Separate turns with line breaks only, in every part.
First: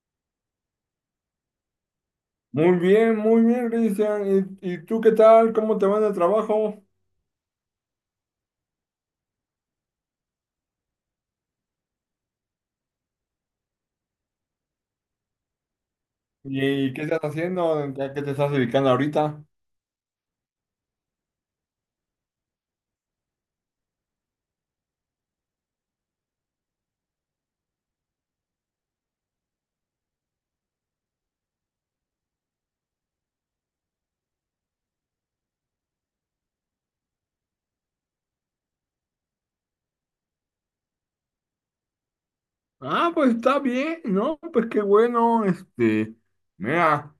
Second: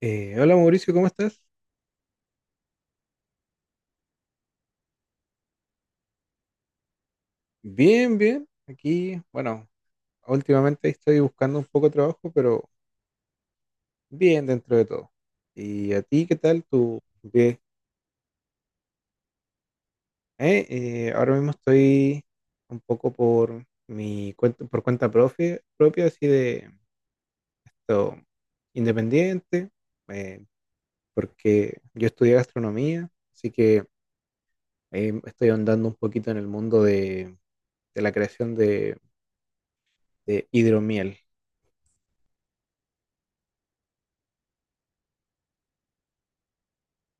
Hola Mauricio, ¿cómo estás?
Muy bien, Cristian. ¿Y tú qué tal? ¿Cómo te va en el trabajo?
Bien, bien. Aquí, bueno, últimamente estoy buscando un poco de trabajo, pero bien dentro de todo. ¿Y a ti qué tal?
¿Y
¿Tú
qué estás
qué?
haciendo? ¿A qué te estás dedicando ahorita?
Ahora mismo estoy un poco por mi cuenta, por propia, así de todo independiente, eh, porque yo estudié gastronomía, así que estoy andando un poquito en el mundo de la creación de hidromiel.
Ah, pues está bien, ¿no? Pues qué bueno, este, mira,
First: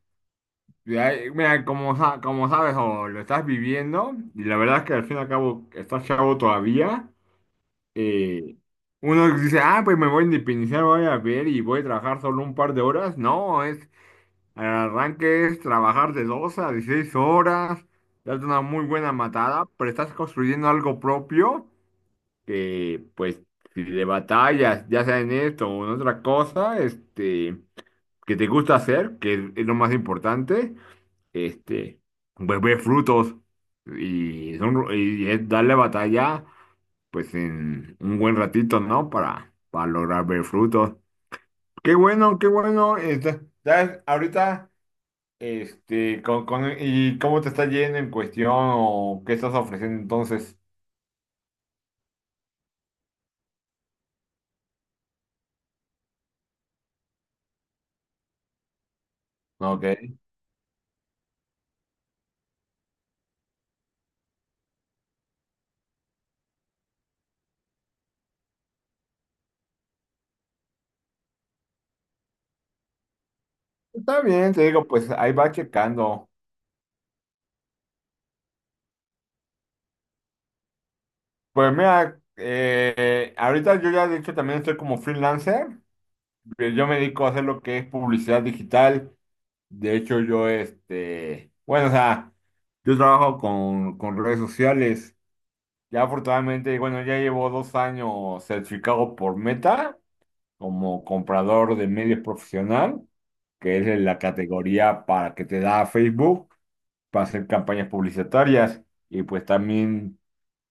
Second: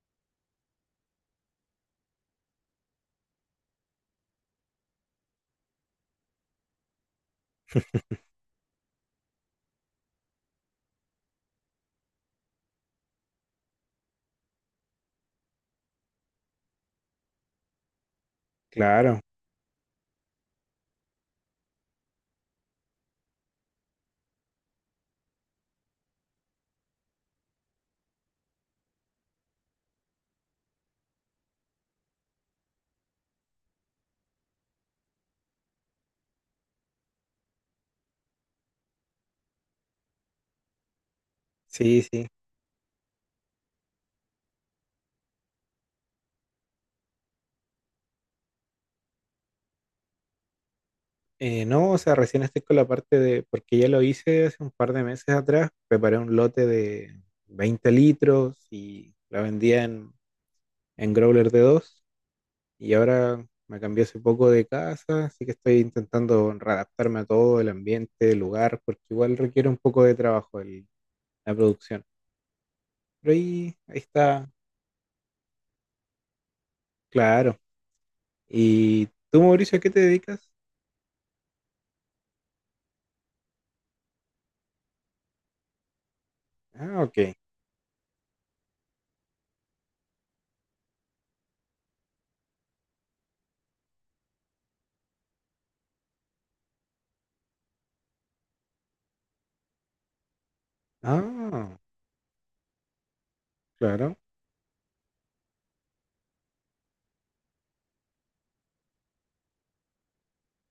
mira, como, como sabes o lo estás viviendo, y la verdad es que al fin y al cabo estás chavo todavía, eh, uno dice, ah, pues me voy a independizar, voy a ver y voy a trabajar solo un par de horas. No, es el arranque es trabajar de 2 a 16 horas, darte una muy buena
Claro,
matada, pero estás construyendo algo propio que, pues, si le batallas, ya sea en esto o en otra cosa, este, que te gusta hacer, que es lo más importante, este, pues ve frutos y, y es darle batalla, pues, en un buen ratito, ¿no? Para lograr ver frutos. Qué
sí, sí.
bueno, qué bueno. Este, ¿sabes? Ahorita. Este, con, ¿y cómo te está yendo en cuestión o qué estás ofreciendo entonces?
No, o sea, recién estoy con la parte de, porque ya lo hice hace un par de meses atrás, preparé un lote de 20 litros y la vendía
Ok.
en growler de 2 y ahora me cambié hace poco de casa, así que estoy intentando readaptarme a todo, el ambiente, el lugar, porque igual requiere un poco de trabajo la producción. Pero ahí, ahí
Está
está,
bien, te digo, pues ahí va checando.
claro. ¿Y tú, Mauricio, a qué te dedicas?
Pues mira, ahorita yo ya de hecho también estoy como freelancer. Yo me
Ah,
dedico a
ok.
hacer lo que es publicidad digital. De hecho, yo este, bueno, o sea, yo trabajo con redes sociales. Ya afortunadamente, bueno, ya llevo 2 años certificado por Meta como
Ah,
comprador de medios profesional. Que es en
claro.
la categoría para que te da Facebook para hacer campañas publicitarias. Y pues también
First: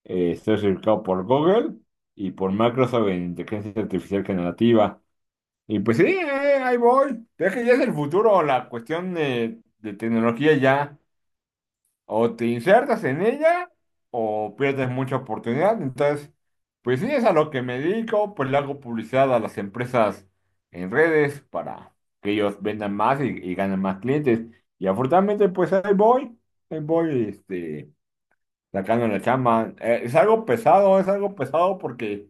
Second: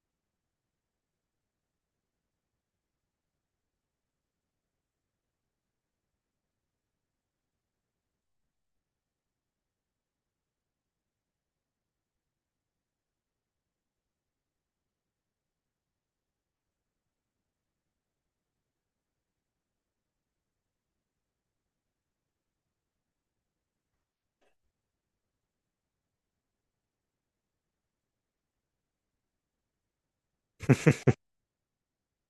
estoy certificado por Google y por Microsoft en inteligencia artificial generativa. Y pues sí, ahí voy. Es que ya es el futuro, la cuestión de tecnología ya o te insertas en ella o pierdes mucha oportunidad. Entonces, pues sí, es a lo que me dedico, pues le hago publicidad a las empresas en redes para que ellos vendan más y ganen más clientes. Y afortunadamente, pues ahí voy, este, sacando la chamba. Es algo pesado, es algo pesado porque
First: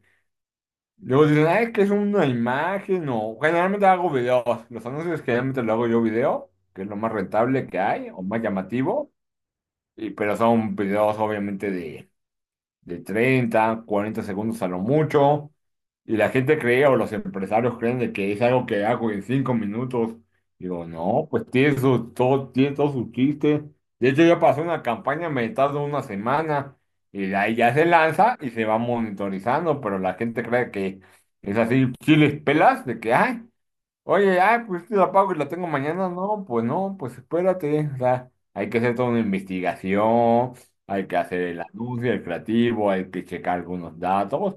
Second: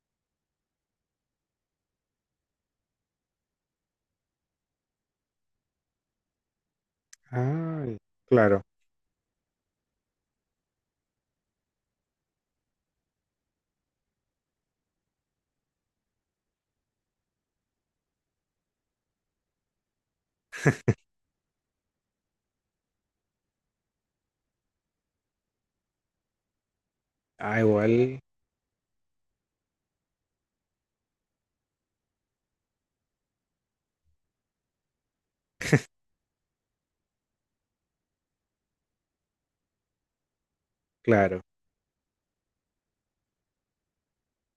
luego dicen, ay, es que es una imagen o generalmente hago videos. Los anuncios generalmente lo hago yo video, que es lo más rentable que
Ah,
hay o más
claro.
llamativo. Pero son videos obviamente de 30 40 segundos a lo mucho. Y la gente cree o los empresarios creen de que es algo que hago en 5 minutos. Digo, no, pues todo, tiene todo su chiste. De hecho, yo pasé una campaña, me tardo una semana y de ahí
Ah,
ya se
igual,
lanza y se va monitorizando, pero la gente cree que es así, chiles pelas, de que, ay, oye, ah, pues te la pago y la tengo mañana. No, pues no, pues espérate. O sea, hay que hacer toda una investigación, hay que
claro.
hacer el anuncio, el creativo, hay que checar algunos datos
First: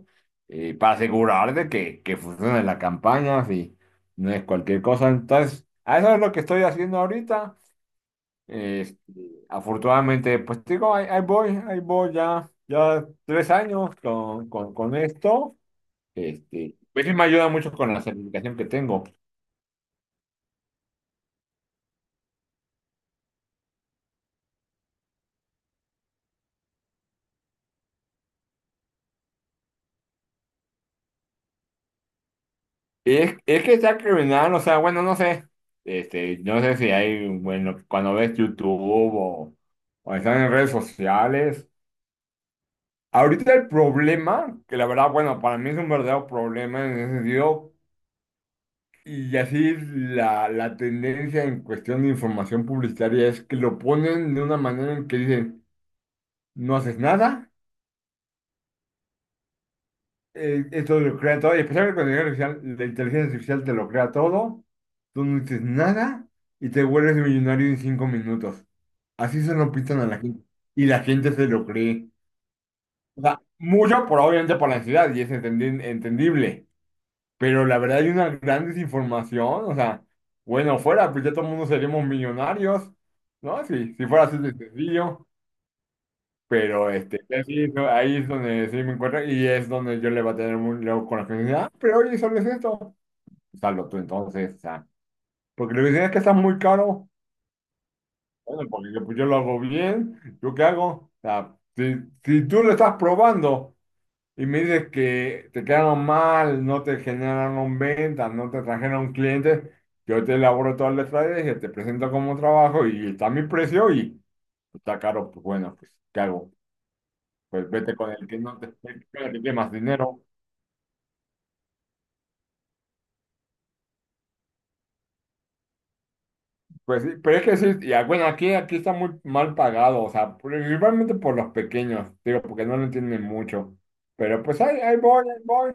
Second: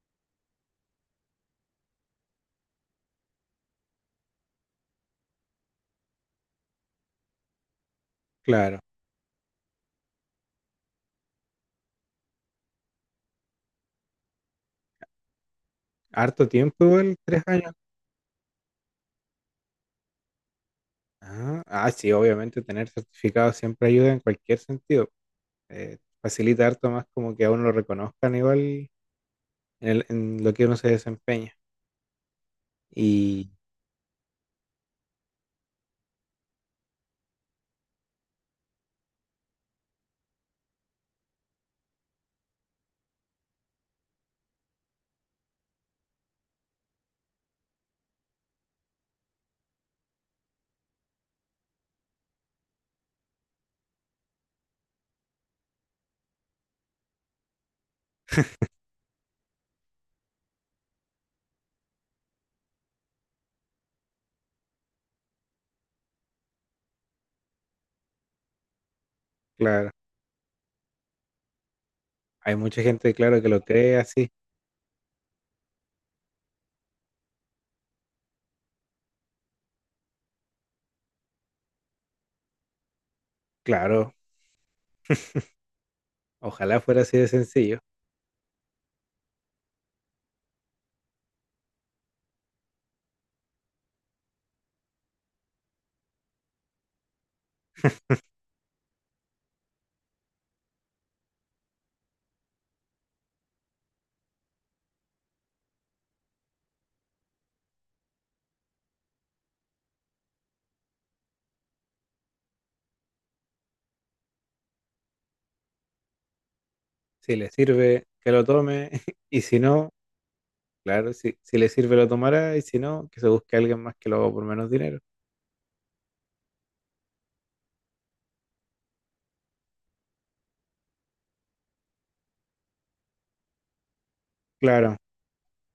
para asegurar de que, funcione la campaña, si no es cualquier cosa. Entonces, a eso es lo que estoy haciendo ahorita.
Claro,
Este, afortunadamente, pues te digo, ahí voy, ahí voy ya 3 años con esto.
harto
Este,
tiempo
pues sí
igual,
me
tres
ayuda mucho
años.
con la certificación que tengo.
Ah, ah, sí, obviamente tener certificado siempre ayuda en cualquier sentido. Facilita harto más como que a uno lo reconozcan igual en, en lo que uno se desempeña.
Y es,
Y
es que sea criminal, o sea, bueno, no sé. Este, no sé si hay, bueno, cuando ves YouTube o, o están en redes sociales. Ahorita el problema, que la verdad, bueno, para mí es un verdadero problema en ese sentido, y así la tendencia en cuestión de información publicitaria es que lo ponen de una manera en que dicen, no haces nada. Esto lo crea todo, y especialmente cuando la inteligencia artificial te lo crea todo, tú no dices nada y te vuelves millonario en 5 minutos. Así se lo
claro,
pintan a la gente. Y la gente se lo cree.
hay mucha gente,
O
claro,
sea,
que lo cree
mucho por
así.
obviamente por la ansiedad, y es entendible. Pero la verdad hay una gran desinformación. O sea, bueno, fuera, pues ya todo el mundo seríamos millonarios, ¿no? Si
Claro,
fuera así de sencillo.
ojalá
Pero
fuera así
este,
de
así,
sencillo.
no, ahí es donde sí me encuentro y es donde yo le va a tener muy luego con la gente. Ah, pero oye, solo es esto. Salvo tú entonces, o sea, porque le dicen es que está muy caro. Bueno, porque yo, pues, yo lo hago bien, ¿yo qué hago? O sea, si tú lo estás probando y me dices que te quedaron mal, no te generaron ventas, no te trajeron clientes, yo te elaboro toda la estrategia, te presento como trabajo y está mi precio y está caro, pues bueno, pues, ¿qué hago?
Si le
Pues vete
sirve,
con el
que
que
lo
no te
tome.
con el que
Y
tiene
si
más
no,
dinero.
claro, si, si le sirve, lo tomará. Y si no, que se busque alguien más que lo haga por menos dinero.
Pues sí, pero es que sí, y ah, bueno, aquí está muy mal pagado, o sea, principalmente por los pequeños, digo, porque no lo entienden mucho. Pero pues ahí,
Claro.
ahí voy, ahí voy.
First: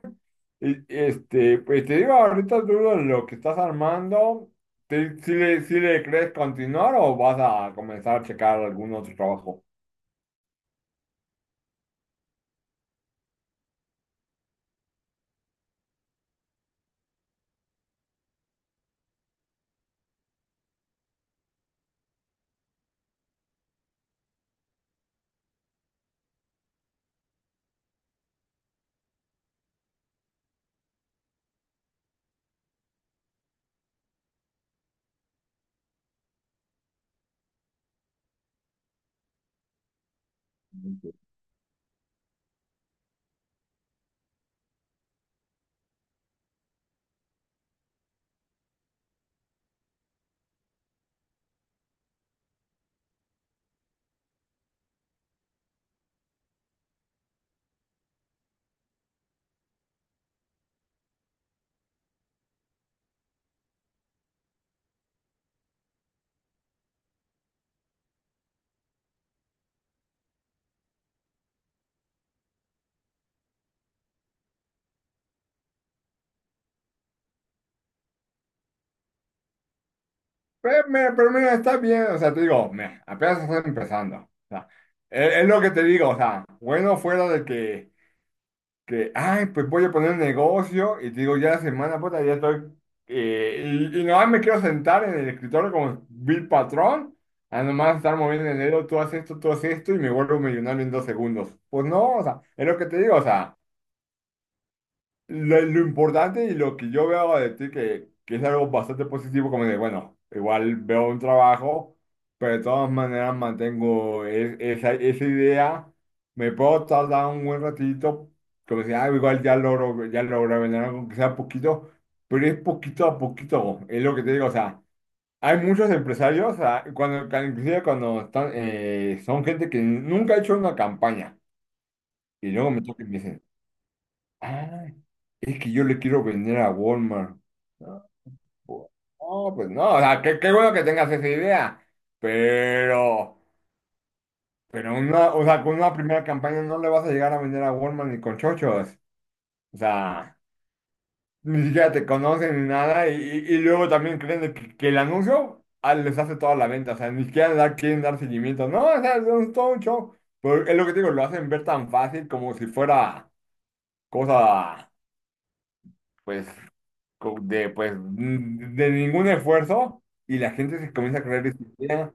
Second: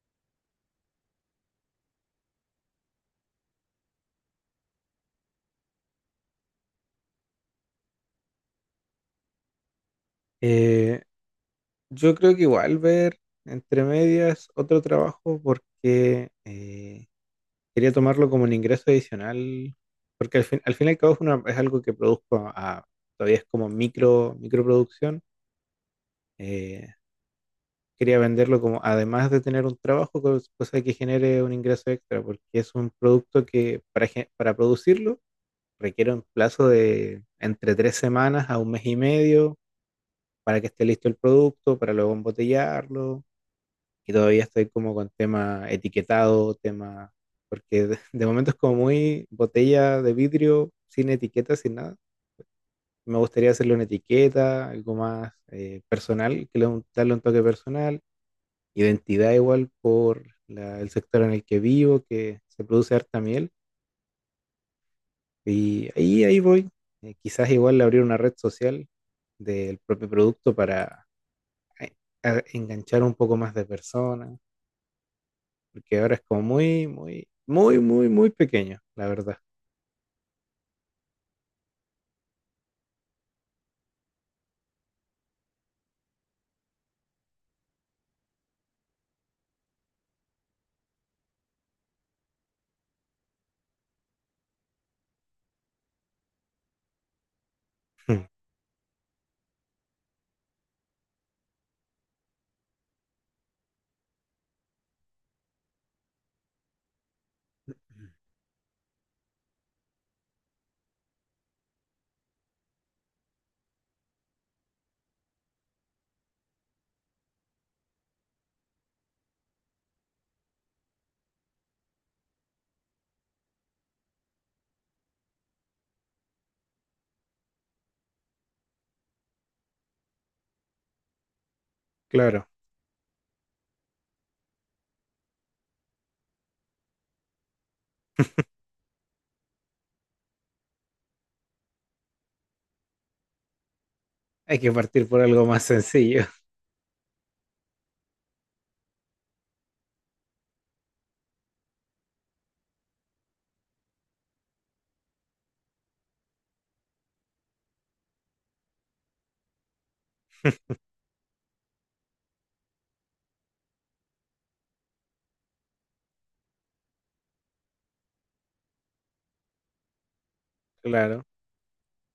Y este, pues te digo, ahorita dudo lo que estás armando. ¿Si le, si le crees continuar o vas a comenzar a checar algún otro trabajo?
Eh, Yo creo que igual ver entre medias otro trabajo porque quería tomarlo como un ingreso adicional, porque al fin y al cabo es, es algo que produzco, todavía es como micro, microproducción. Eh, quería venderlo como, además de tener un trabajo, cosa que genere un ingreso extra, porque es un producto que para, para producirlo requiere un plazo de entre 3 semanas a 1 mes y medio para que esté listo el producto, para luego embotellarlo y todavía estoy como con tema etiquetado, tema, porque de momento es como muy botella de vidrio, sin etiqueta, sin nada. Me gustaría hacerle una etiqueta, algo más personal, que le, darle un toque personal, identidad igual por el sector en el que vivo, que se produce harta miel, y ahí, ahí voy. Quizás igual abrir una red social del propio producto para eh, enganchar un poco más de personas. Porque ahora es como muy, muy, muy, muy, muy pequeño, la verdad.
Pero mira, está bien, o sea, te digo, mira, apenas estás empezando. O sea, es lo que te digo, o sea, bueno fuera de que ay, pues voy a poner un negocio y te digo, ya la semana, puta, ya estoy, y nomás me quiero sentar en el escritorio como Bill Patrón, a nomás estar moviendo el dedo, tú haces esto, y me vuelvo millonario en 2 segundos. Pues no, o sea, es lo que te digo, o sea. Lo importante y lo que yo veo de ti, que es algo bastante positivo, como de, bueno, igual veo un trabajo, pero de todas maneras mantengo esa idea, me puedo tardar un buen ratito, como si, ah, igual ya logro vender algo, que sea poquito, pero es poquito a poquito, es lo que te digo, o sea, hay muchos empresarios, o sea, cuando, inclusive cuando están, son gente que nunca ha hecho una campaña,
Claro,
y luego me toca y me dicen, "Ah, es que yo le quiero vender a Walmart. Ah, pues ah, pues no, o sea, qué bueno que tengas esa idea, pero,
hay que
pero
partir por
una, o
algo más
sea, con una primera
sencillo.
campaña no le vas a llegar a vender a Walmart ni con chochos. O sea, ni siquiera te conocen ni nada, y luego también creen de que el anuncio ah, les hace toda la venta, o sea, ni siquiera quieren dar seguimiento. No, o sea, es todo un show. Pero es lo que te digo, lo hacen ver tan fácil como si fuera cosa, pues. De de ningún esfuerzo y la gente se comienza a
Claro,
creer esa idea.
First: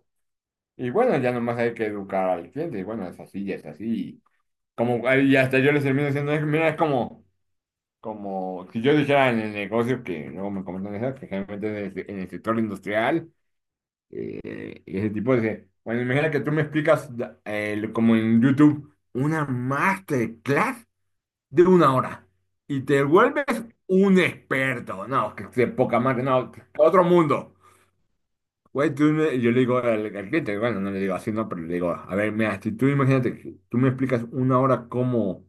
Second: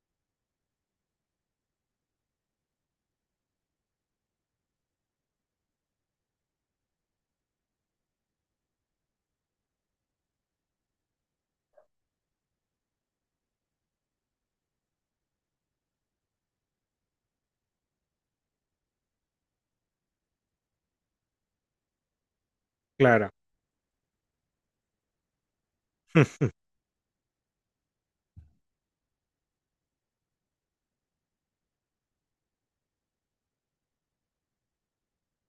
Y bueno, ya nomás hay que educar al cliente. Y bueno, es así. Y, como, y hasta yo les termino diciendo, Mira, es como si yo dijera en el negocio que luego me comentan eso, que generalmente en el sector industrial, y ese tipo de. Bueno, imagina que tú me explicas como en YouTube una masterclass de una hora y te
claro.
vuelves un experto. No, que de poca madre, no, otro mundo. Güey, yo le digo al cliente, bueno, no le digo así, no, pero le digo, a ver, mira, si tú imagínate, que tú me explicas una hora cómo,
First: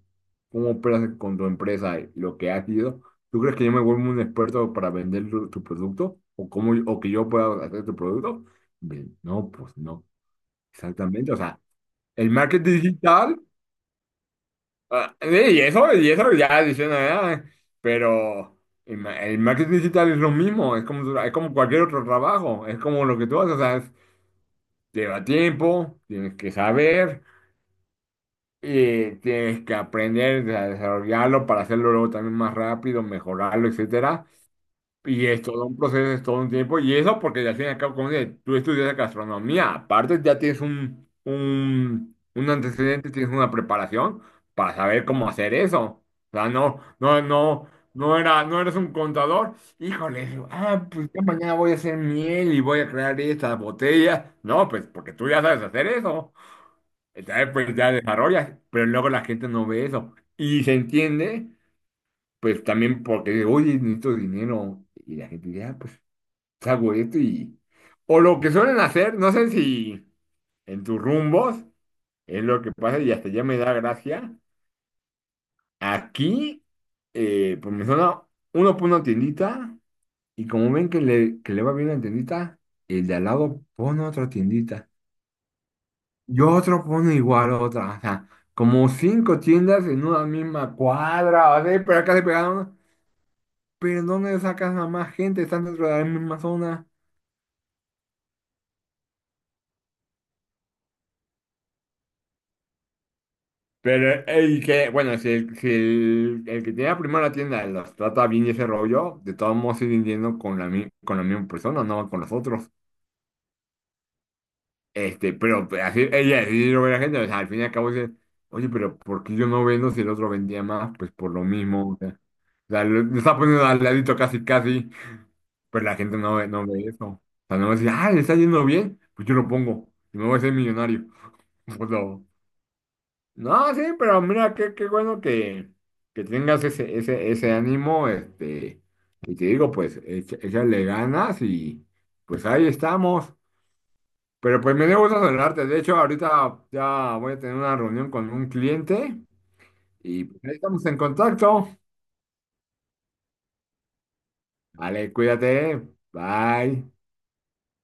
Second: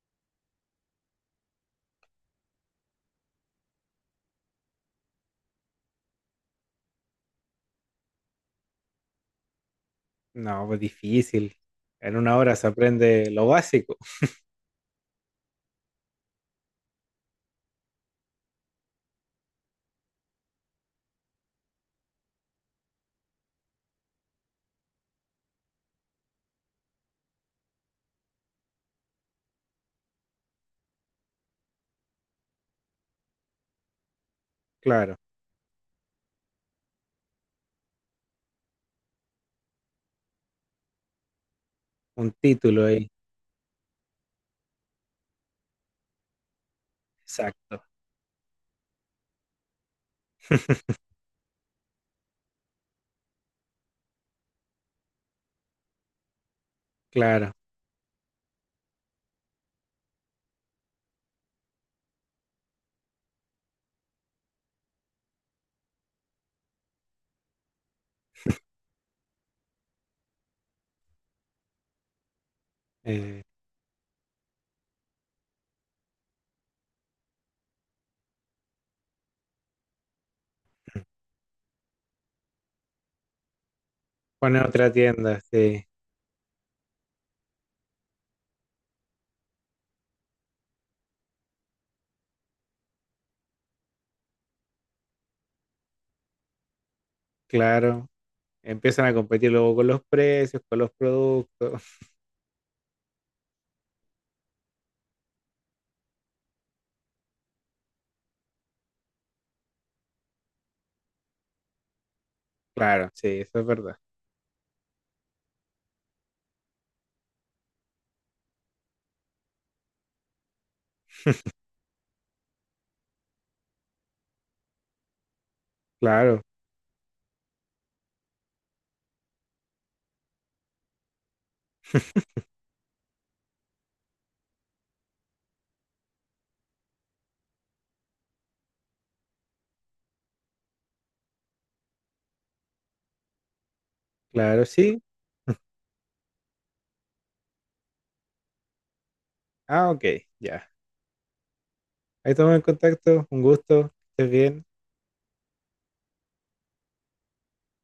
cómo operas con tu empresa, y lo que has sido, ¿tú crees que yo me vuelvo un experto para vender tu producto? ¿O que yo pueda hacer tu producto? Bien, no, pues no,
No, pues
exactamente, o
difícil.
sea,
En
el
una hora
marketing
se aprende
digital.
lo básico,
Ah, sí, y eso ya diciendo, ah, pero el marketing digital es lo mismo, es como, es como cualquier otro trabajo, es como lo que tú haces, o sea, lleva tiempo, tienes que saber, y tienes que aprender a desarrollarlo para hacerlo luego también más rápido, mejorarlo, etcétera.
claro.
Y es todo un proceso, es todo un tiempo. Y eso porque ya al fin y al cabo, como dices, tú estudias gastronomía. Aparte, ya tienes un, un,
Un
un
título ahí,
antecedente, tienes una preparación para saber cómo hacer eso. O sea, no, no, no,
exacto,
no era, no eres un contador. Híjole, ah, pues ya mañana voy a hacer miel y voy a crear estas botellas. No, pues porque tú ya sabes hacer eso. Entonces,
claro.
pues ya desarrollas. Pero luego la gente no ve eso. Y se entiende, pues también porque, oye, necesito dinero. Y la gente dice, ah, pues hago esto y... O lo que suelen hacer, no sé si en tus rumbos es lo que pasa y hasta
Eh,
ya me da gracia. Aquí, pues me suena, uno pone una tiendita y como ven que le va bien la tiendita, el de al lado pone otra
Ponen
tiendita
otra tienda, sí,
y otro pone igual otra. O sea, como cinco tiendas en una misma cuadra, o sea, pero acá se pegaron, pero ¿dónde sacas a más gente? Están dentro de la misma zona.
claro. Empiezan a competir luego con los precios, con los productos.
Pero el que, bueno, si el, si el, el que tiene primero la tienda los trata bien y ese rollo, de todos modos siguen yendo con la misma persona, no con los otros.
Claro, sí, eso es verdad.
Este, pero pues, así, ella sí lo ve la gente, o sea, al fin y al cabo dice, oye, pero ¿por qué yo no vendo si el otro vendía más? Pues por lo mismo, o sea, lo está poniendo al ladito casi, casi, pero la gente no
Claro,
ve, no ve eso. O sea, no va a decir, ah, le está yendo bien, pues yo lo pongo y me voy a ser millonario. Pues no. No, sí, pero mira, qué bueno que tengas ese ánimo, este, y te digo, pues, échale ganas y pues ahí estamos. Pero
claro,
pues me dio
sí.
gusto saludarte, de hecho, ahorita ya voy a tener una reunión con un cliente
Ah, ok,
y pues, ahí
ya.
estamos en contacto.
Ahí estamos en contacto, un gusto. Que estés bien.
Vale, cuídate, bye.